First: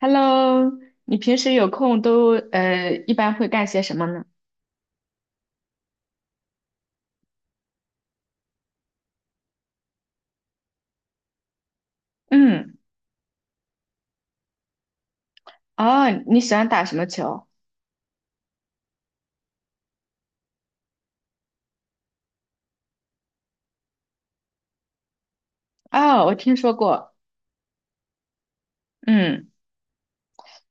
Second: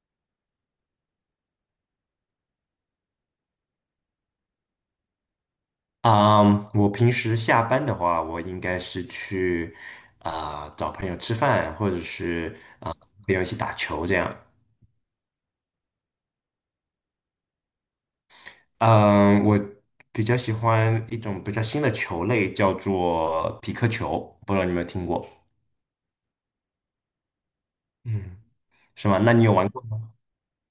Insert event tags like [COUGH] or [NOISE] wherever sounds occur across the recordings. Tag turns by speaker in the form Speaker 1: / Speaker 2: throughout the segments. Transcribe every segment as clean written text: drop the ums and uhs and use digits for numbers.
Speaker 1: Hello，你平时有空都一般会干些什么呢？
Speaker 2: 啊我平时下班的话，我应该是去找朋友吃饭，或者是
Speaker 1: 嗯。
Speaker 2: 朋友一起打球这样。
Speaker 1: 哦，你喜欢打什么球？
Speaker 2: 嗯，我比较喜欢一种比较新的球类，叫做匹克球，不知道你有没有听过？
Speaker 1: 哦，我听说过，
Speaker 2: 嗯，是吗？那你
Speaker 1: 嗯，
Speaker 2: 有玩过吗？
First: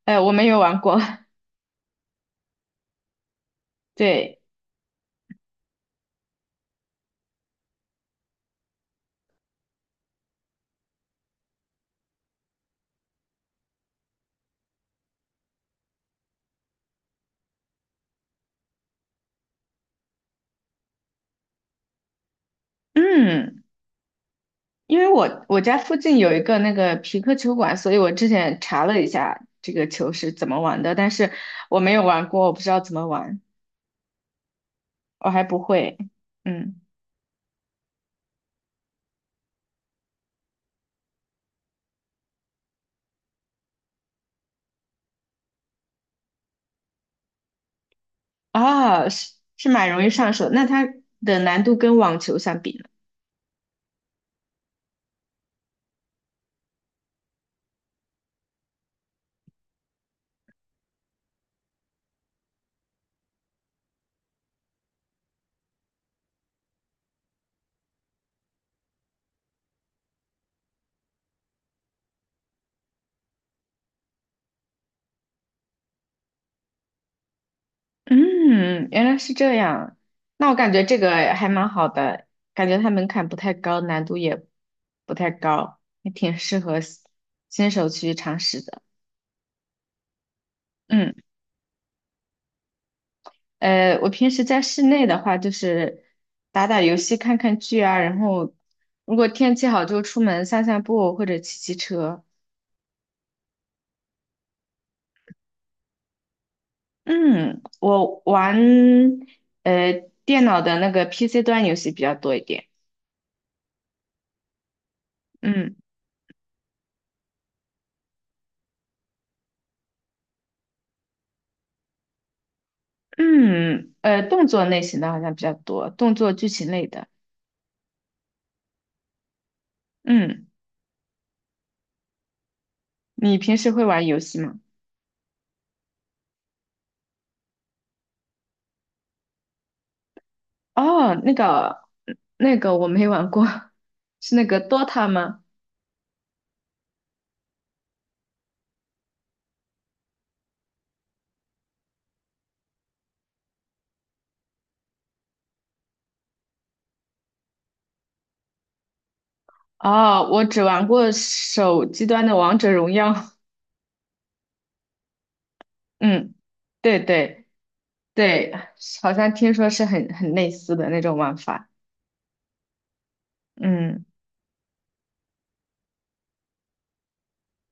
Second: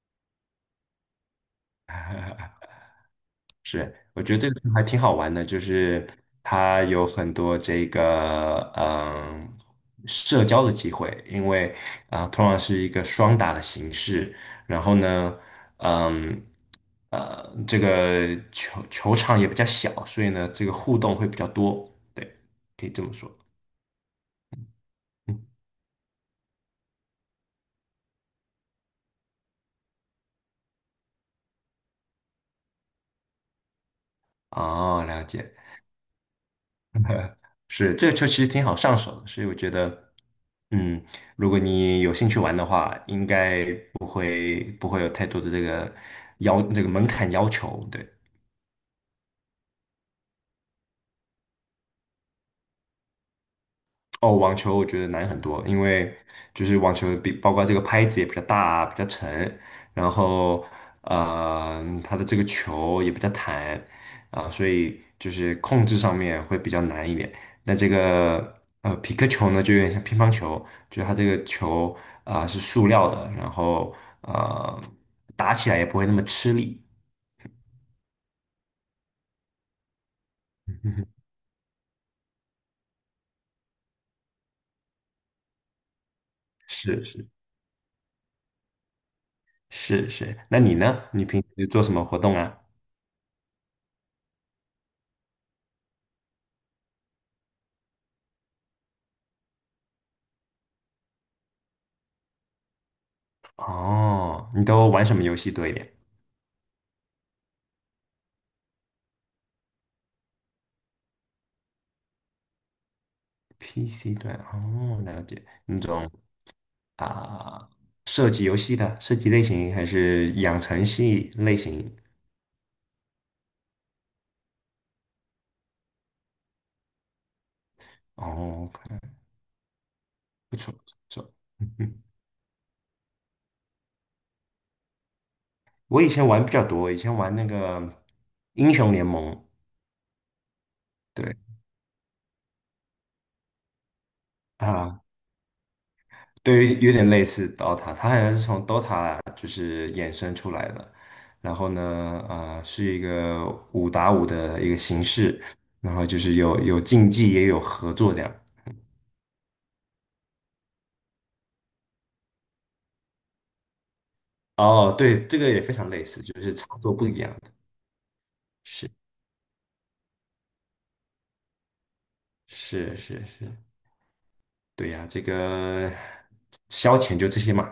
Speaker 1: 我没有玩过，
Speaker 2: 是，
Speaker 1: [LAUGHS]
Speaker 2: 我觉
Speaker 1: 对，
Speaker 2: 得这个还挺好玩的，就是它有很多这个社交的机会，因为通常是一个双打的形式，然后呢，嗯这个球场也比较小，所以呢这个互动会比较多，对，可以这么说。
Speaker 1: 嗯，因为
Speaker 2: 嗯，
Speaker 1: 我家附近有一个那个皮克球馆，所以我之前查了一下这个球是怎么玩的，但是我没有玩过，我不知道怎么玩，
Speaker 2: 哦，了
Speaker 1: 我还
Speaker 2: 解。
Speaker 1: 不会，嗯。
Speaker 2: [LAUGHS] 是，这个球其实挺好上手的，所以我觉得，嗯，如果你有兴趣玩的话，应该不会有太多的这个要这个门槛要求，对。
Speaker 1: 啊，是是蛮容易上手，那它的难度跟网球相比呢？
Speaker 2: 哦，网球我觉得难很多，因为就是网球比包括这个拍子也比较大啊比较沉，然后它的这个球也比较弹啊，所以就是控制上面会比较难一点。那这个皮克球呢，就有点像乒乓球，就是它这个球啊，是塑料的，然后呃打起来也不会那么吃力。
Speaker 1: 嗯，原来是这样。那我感觉这个还蛮好的，感觉它门槛不太高，难度也不太高，还挺适合新
Speaker 2: 是是
Speaker 1: 新手去尝试的。
Speaker 2: 是是，那你呢？
Speaker 1: 嗯，
Speaker 2: 你平时做什么活动啊？
Speaker 1: 我平时在室内的话，就是打打游戏、看看剧啊，然后如果天气好就出门散散步或者骑骑车。
Speaker 2: 哦，你都玩什么游戏多一点？
Speaker 1: 嗯，我玩呃电脑的那个 PC 端游戏比较多一点。
Speaker 2: PC 端哦，了解
Speaker 1: 嗯。
Speaker 2: 那种啊、射击游戏的射击类型，还是养成系类型？
Speaker 1: 嗯，动作类型的好像比较多，动作剧情类的。
Speaker 2: 哦，
Speaker 1: 嗯，
Speaker 2: 不错不错，嗯嗯，
Speaker 1: 你平时会玩游戏吗？
Speaker 2: 我以前玩比较多，以前玩那个英雄联盟，
Speaker 1: 哦，那
Speaker 2: 对
Speaker 1: 个，那个我没玩过，[LAUGHS] 是那个
Speaker 2: 啊，
Speaker 1: Dota 吗？
Speaker 2: 对，有点类似 DOTA，它好像是从 DOTA 就是衍生出来的，然后呢，是一个5打5的一个形式，然后就是有竞技也有合作这样。
Speaker 1: 哦，我只玩过手机端的王者荣耀。[LAUGHS]
Speaker 2: 哦，对，这个也非常类似，
Speaker 1: 嗯，
Speaker 2: 就是操作
Speaker 1: 对
Speaker 2: 不一样
Speaker 1: 对
Speaker 2: 的。
Speaker 1: 对，
Speaker 2: 是
Speaker 1: 好像听说是很类似的那种玩法。
Speaker 2: 是是是，
Speaker 1: 嗯，
Speaker 2: 对呀，这个消遣就这些嘛。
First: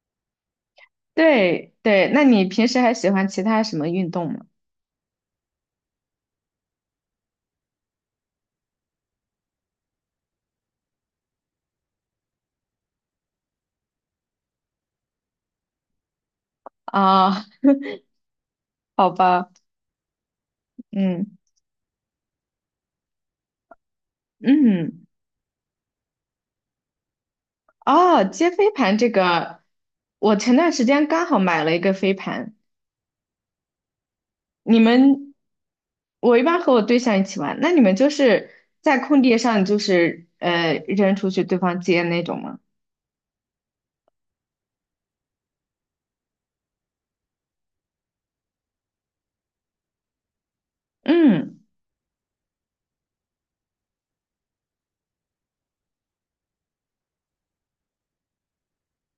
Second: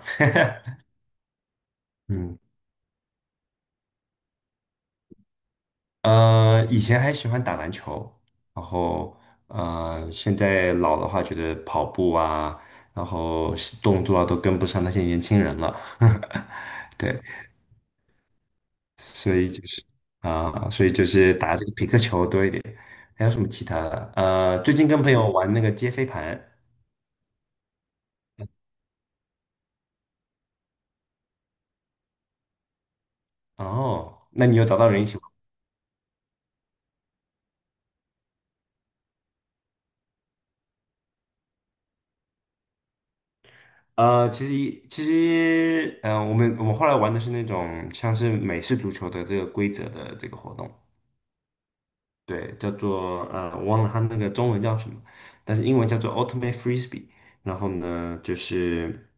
Speaker 1: 对对，那
Speaker 2: 嗯，
Speaker 1: 你平时还喜欢其他什么运动吗？
Speaker 2: 以前还喜欢打篮球，然后现在老的话，觉得跑步啊，然后动作啊都跟不上那些年轻人了。[LAUGHS] 对，
Speaker 1: 啊，好
Speaker 2: 所以
Speaker 1: 吧，
Speaker 2: 就是
Speaker 1: 嗯
Speaker 2: 打这个皮克球多一点。还有什么其他的？最近跟
Speaker 1: 嗯。
Speaker 2: 朋友玩那个接飞盘。
Speaker 1: 哦，接飞盘这个，我前段时间刚好买了一个飞盘。
Speaker 2: 哦，那你有找
Speaker 1: 你
Speaker 2: 到人一起？
Speaker 1: 们，我一般和我对象一起玩，那你们就是在空地上，就是扔出去，对方接那种吗？
Speaker 2: 其实，我们后来玩的是那种像是美式足球的这个规则的这个活动，
Speaker 1: 嗯，
Speaker 2: 对，叫做我忘了它那个中文叫什么，但是英文叫做 Ultimate Frisbee。然后呢，就是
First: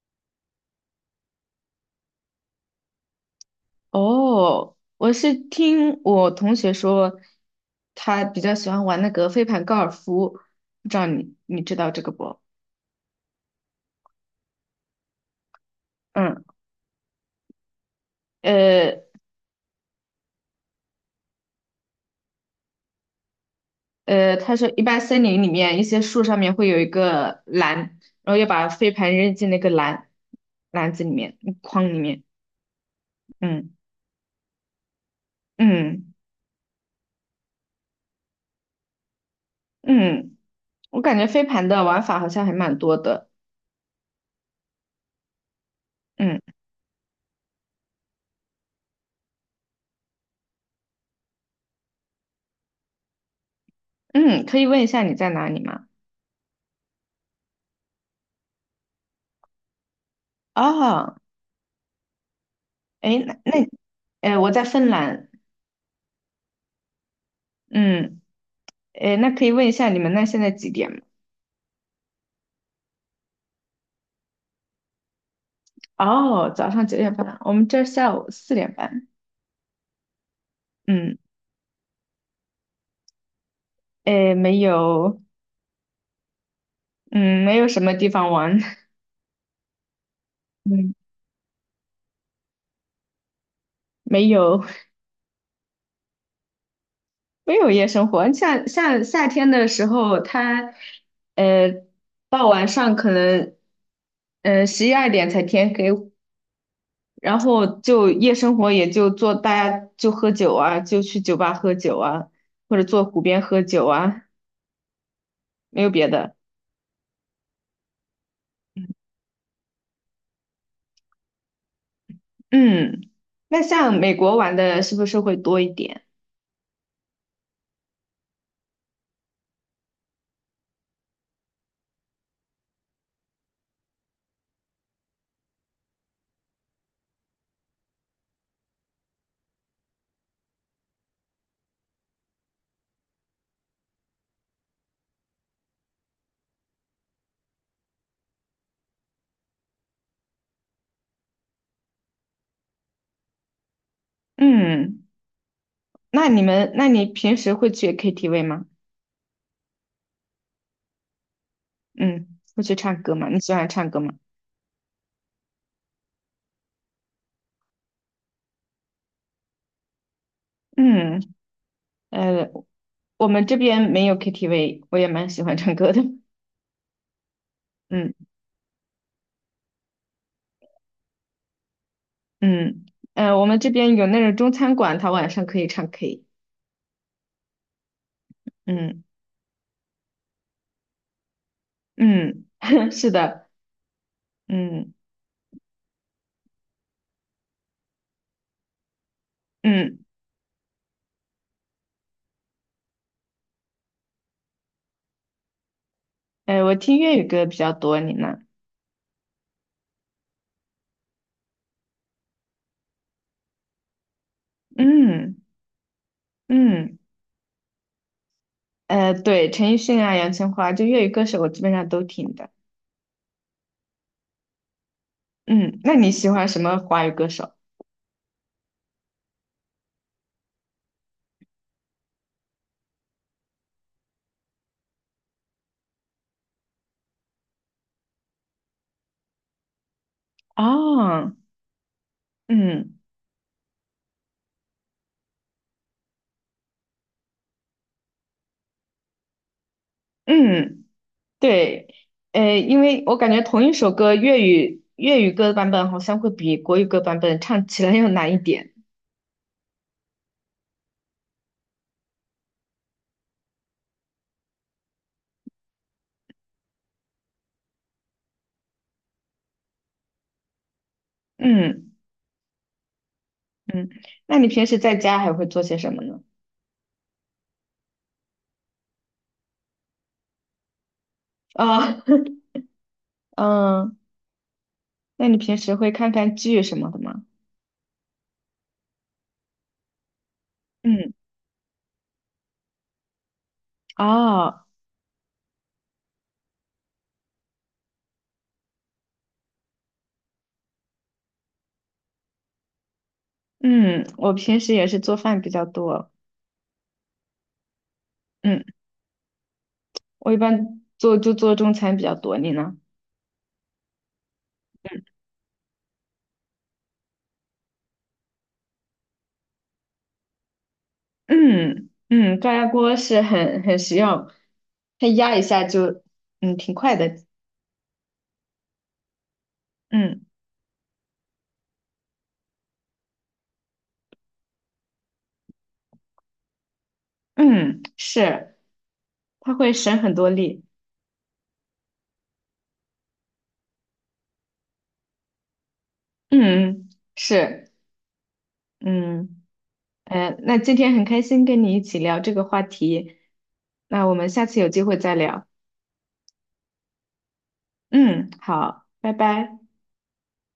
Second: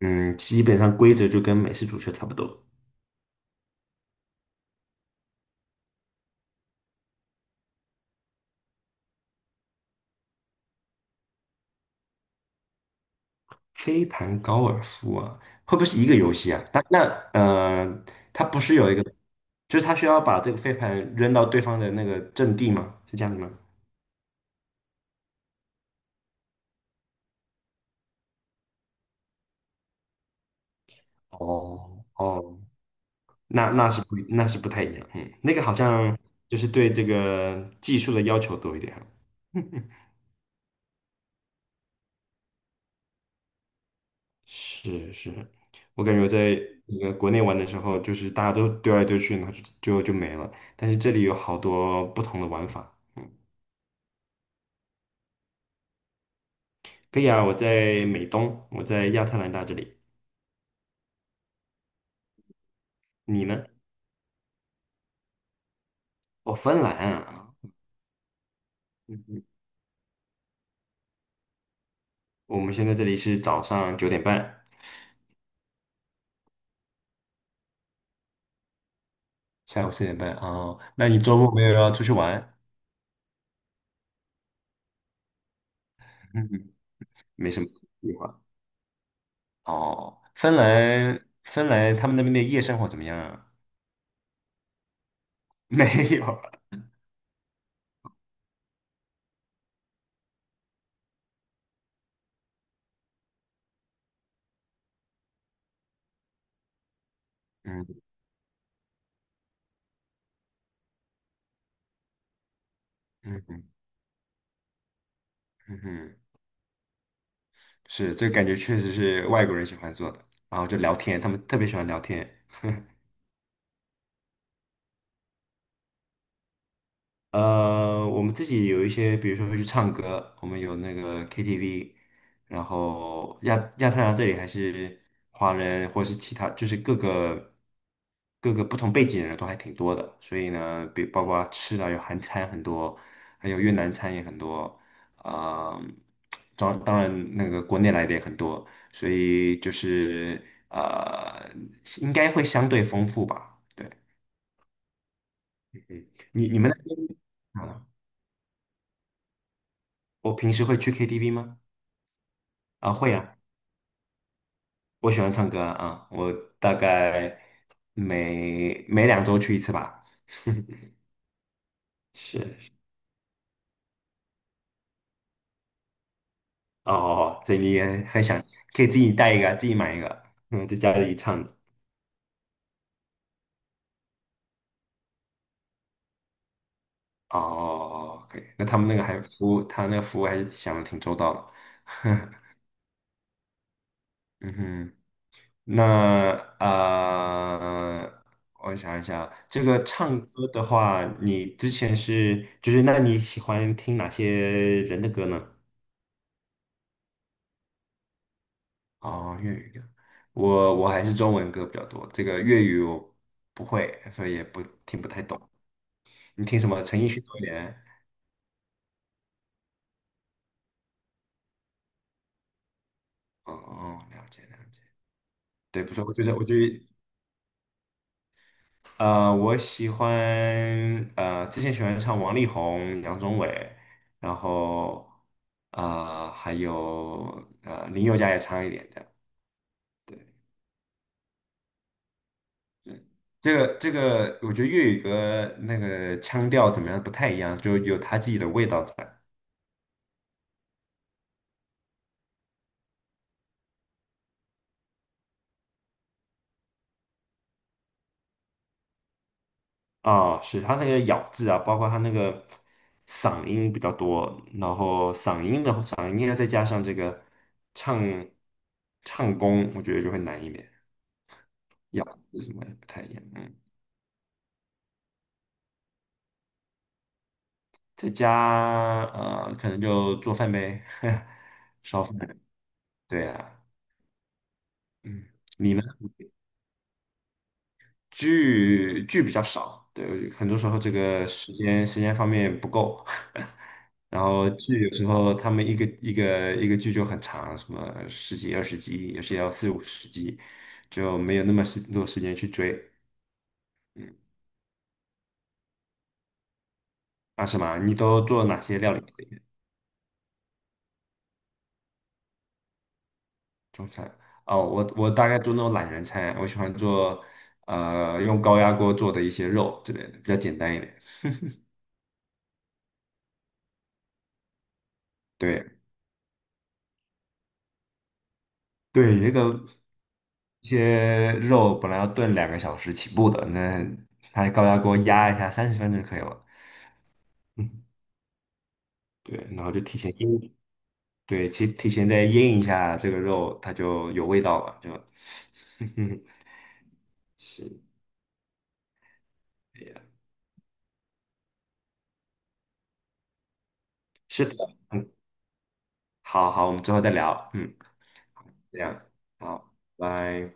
Speaker 2: 基本上规则就跟美式足球差不多。
Speaker 1: 哦，我是听我同学说，他比较喜欢玩那个飞盘高尔夫，不知道你知道这个不？
Speaker 2: 飞盘高尔夫啊，会不会是一个游
Speaker 1: 嗯，
Speaker 2: 戏啊？那那呃，它不是有一
Speaker 1: 呃，
Speaker 2: 个，就是它需要把这个飞盘扔到对方的那个阵地吗？是这样子吗？
Speaker 1: 他说一般森林里面一些树上面会有一个篮，然后要把飞盘扔进那个篮子里面筐里
Speaker 2: 哦
Speaker 1: 面。
Speaker 2: 哦
Speaker 1: 嗯
Speaker 2: 那是不太一样，那个好
Speaker 1: 嗯
Speaker 2: 像就是对这个技术的要求多一点啊。[LAUGHS]
Speaker 1: 嗯，我感觉飞盘的玩法好像还蛮多的。
Speaker 2: 是是，我感觉我
Speaker 1: 嗯
Speaker 2: 在那个国内玩的时候，就是大家都丢来丢去，然后就没了。但是这里有好多不同的玩法。
Speaker 1: 嗯，可以问一下你在哪里吗？
Speaker 2: 可以啊，我在美东，我在亚特兰大这里。
Speaker 1: 哦，哎，
Speaker 2: 你呢？
Speaker 1: 哎，我在芬兰。
Speaker 2: 哦，芬兰啊。
Speaker 1: 嗯，哎，那
Speaker 2: 嗯，
Speaker 1: 可以问一下你们那现在几点吗？
Speaker 2: 我们现在这里是早上9点半，
Speaker 1: 哦，早上9:30，我们这儿下午4:30。
Speaker 2: 下午4点半哦。那
Speaker 1: 嗯，
Speaker 2: 你周末没有要出去玩？
Speaker 1: 哎，没有，
Speaker 2: 嗯，
Speaker 1: 嗯，
Speaker 2: 没
Speaker 1: 没
Speaker 2: 什么
Speaker 1: 有什么地
Speaker 2: 计
Speaker 1: 方
Speaker 2: 划。
Speaker 1: 玩。
Speaker 2: 哦，芬
Speaker 1: [LAUGHS] 嗯。
Speaker 2: 兰，芬兰他们那边的夜生活怎么样啊？
Speaker 1: 没有
Speaker 2: [LAUGHS] 没有。
Speaker 1: [LAUGHS] 没有夜生活，像夏天的时候，它呃到晚上可能11、12点才天黑，然后
Speaker 2: 嗯
Speaker 1: 就夜生活也就做大家就喝酒啊，就去酒吧喝酒啊，或者坐湖边
Speaker 2: 嗯
Speaker 1: 喝
Speaker 2: 嗯
Speaker 1: 酒啊，
Speaker 2: 嗯，
Speaker 1: 没有别
Speaker 2: 嗯，
Speaker 1: 的。
Speaker 2: 是，这个感觉确实是外国人喜欢做的，然后就聊天，他们特别喜欢聊天。
Speaker 1: 嗯，那像美国玩的是不是会多一点？
Speaker 2: 我们自己有一些，比如说会去唱歌，我们有那个 KTV，然后亚太兰大这里还是华人或是其他，就是各个不同背景的人都还挺多的，所以呢，比包括吃的有韩餐很多，还有越南餐也很多，啊、当然那个国内来的也很多，所以就是呃，应该会相对丰富吧。对，
Speaker 1: 嗯，那你
Speaker 2: 你们
Speaker 1: 们那
Speaker 2: 那
Speaker 1: 你
Speaker 2: 边，
Speaker 1: 平时会
Speaker 2: 啊
Speaker 1: 去 KTV 吗？
Speaker 2: 我平时会去 KTV 吗？
Speaker 1: 嗯，会去
Speaker 2: 啊，
Speaker 1: 唱
Speaker 2: 会
Speaker 1: 歌吗？
Speaker 2: 啊，
Speaker 1: 你喜欢唱歌吗？
Speaker 2: 我喜欢唱歌啊，我大概每2周去一次吧。[LAUGHS]
Speaker 1: 嗯，
Speaker 2: 是，
Speaker 1: 呃，
Speaker 2: 是
Speaker 1: 我们这边没有 KTV，我也蛮喜欢唱歌的。
Speaker 2: 哦，所以你也
Speaker 1: 嗯
Speaker 2: 很想，可以自己带一个，自己买一个，在家里唱。
Speaker 1: 嗯我们这边有那种中餐馆，他晚上可以唱 K。
Speaker 2: 哦哦哦可以。那他们那
Speaker 1: 嗯
Speaker 2: 个还服务，他那个服务还是想的挺周到的。
Speaker 1: 嗯，[LAUGHS] 是的，
Speaker 2: 嗯
Speaker 1: 嗯
Speaker 2: 哼，那呃，我想一想，这个
Speaker 1: 嗯，
Speaker 2: 唱歌的话，你之前是，就是那你喜欢听哪些人的歌呢？
Speaker 1: 我听粤语歌比较多，你呢？
Speaker 2: 哦，粤语歌，我还是中文歌比较多，这个粤语我不会，所以也不听不太
Speaker 1: 嗯
Speaker 2: 懂。你听什么？
Speaker 1: 嗯，
Speaker 2: 陈奕迅多一点。
Speaker 1: 对，陈奕迅啊，杨千嬅，就粤语歌手我基本上都听的。
Speaker 2: 哦哦，了解了解。
Speaker 1: 嗯，
Speaker 2: 对，不
Speaker 1: 那
Speaker 2: 错，
Speaker 1: 你
Speaker 2: 我觉
Speaker 1: 喜
Speaker 2: 得我
Speaker 1: 欢
Speaker 2: 觉
Speaker 1: 什么
Speaker 2: 得
Speaker 1: 华语歌手？
Speaker 2: 我喜欢之前喜欢唱王力宏、杨宗纬，然后还有林宥嘉也唱一点的。对，
Speaker 1: 哦，嗯
Speaker 2: 这个我觉得粤语歌那个腔调怎么样不太一样，就有他自己的味道在。
Speaker 1: 嗯。对，因为我感觉同一首歌粤语歌版本好像会比国语歌版本唱起来 [LAUGHS] 要难一点。
Speaker 2: 哦，是他那个咬字啊，包括他那个嗓音比较多，然后嗓音的嗓音呢，再加上这个唱唱功，我觉得就会难一点，
Speaker 1: 嗯
Speaker 2: 咬字什么的不太一样。嗯，
Speaker 1: 嗯，那你平时在家还会做些什么呢？
Speaker 2: 在家可能就做饭呗，[LAUGHS]
Speaker 1: 啊，
Speaker 2: 烧饭。对
Speaker 1: [LAUGHS]
Speaker 2: 啊，
Speaker 1: 嗯，
Speaker 2: 嗯，
Speaker 1: 那你平
Speaker 2: 你
Speaker 1: 时
Speaker 2: 呢？
Speaker 1: 会看看剧什么的吗？
Speaker 2: 剧比较少，对，很多时候这
Speaker 1: 嗯，
Speaker 2: 个时间方面不够，[LAUGHS] 然后
Speaker 1: 哦，
Speaker 2: 剧有时候他们一个剧就很长，什么十几20集，有时也要四五十集，就没有那么时多时间去追。
Speaker 1: 嗯，
Speaker 2: 嗯，
Speaker 1: 我平时也是做饭比较多。
Speaker 2: 啊，什么？你都做哪
Speaker 1: 嗯，
Speaker 2: 些料理？
Speaker 1: 我一般做就做中餐比较多，你呢？
Speaker 2: 中餐？哦，我大概做那种懒人餐，我喜欢做用高压锅做的一些肉之类的，比较简单一点。
Speaker 1: 嗯嗯，高压锅是很实用，它压一下
Speaker 2: 对
Speaker 1: 就挺快的。
Speaker 2: 对，那个。
Speaker 1: 嗯。
Speaker 2: 一些肉本来要炖2个小时起步的，那它高压锅压一下30分钟就可以了。
Speaker 1: 嗯，
Speaker 2: 嗯，
Speaker 1: 是，
Speaker 2: 对，
Speaker 1: 他
Speaker 2: 然后
Speaker 1: 会
Speaker 2: 就
Speaker 1: 省
Speaker 2: 提前
Speaker 1: 很多
Speaker 2: 腌，
Speaker 1: 力。
Speaker 2: 对，提前再腌一下这个肉，它就有味道了，就，[LAUGHS]
Speaker 1: 嗯，是，
Speaker 2: 是
Speaker 1: 嗯，
Speaker 2: 这呀，
Speaker 1: 那今天很开心跟你一起聊这个话题，那我们
Speaker 2: 是
Speaker 1: 下
Speaker 2: 的，
Speaker 1: 次有机会
Speaker 2: 嗯，
Speaker 1: 再聊。
Speaker 2: 好好，我们之后再聊，嗯，
Speaker 1: 嗯，
Speaker 2: 这
Speaker 1: 好，
Speaker 2: 样，
Speaker 1: 拜拜。
Speaker 2: 好，拜。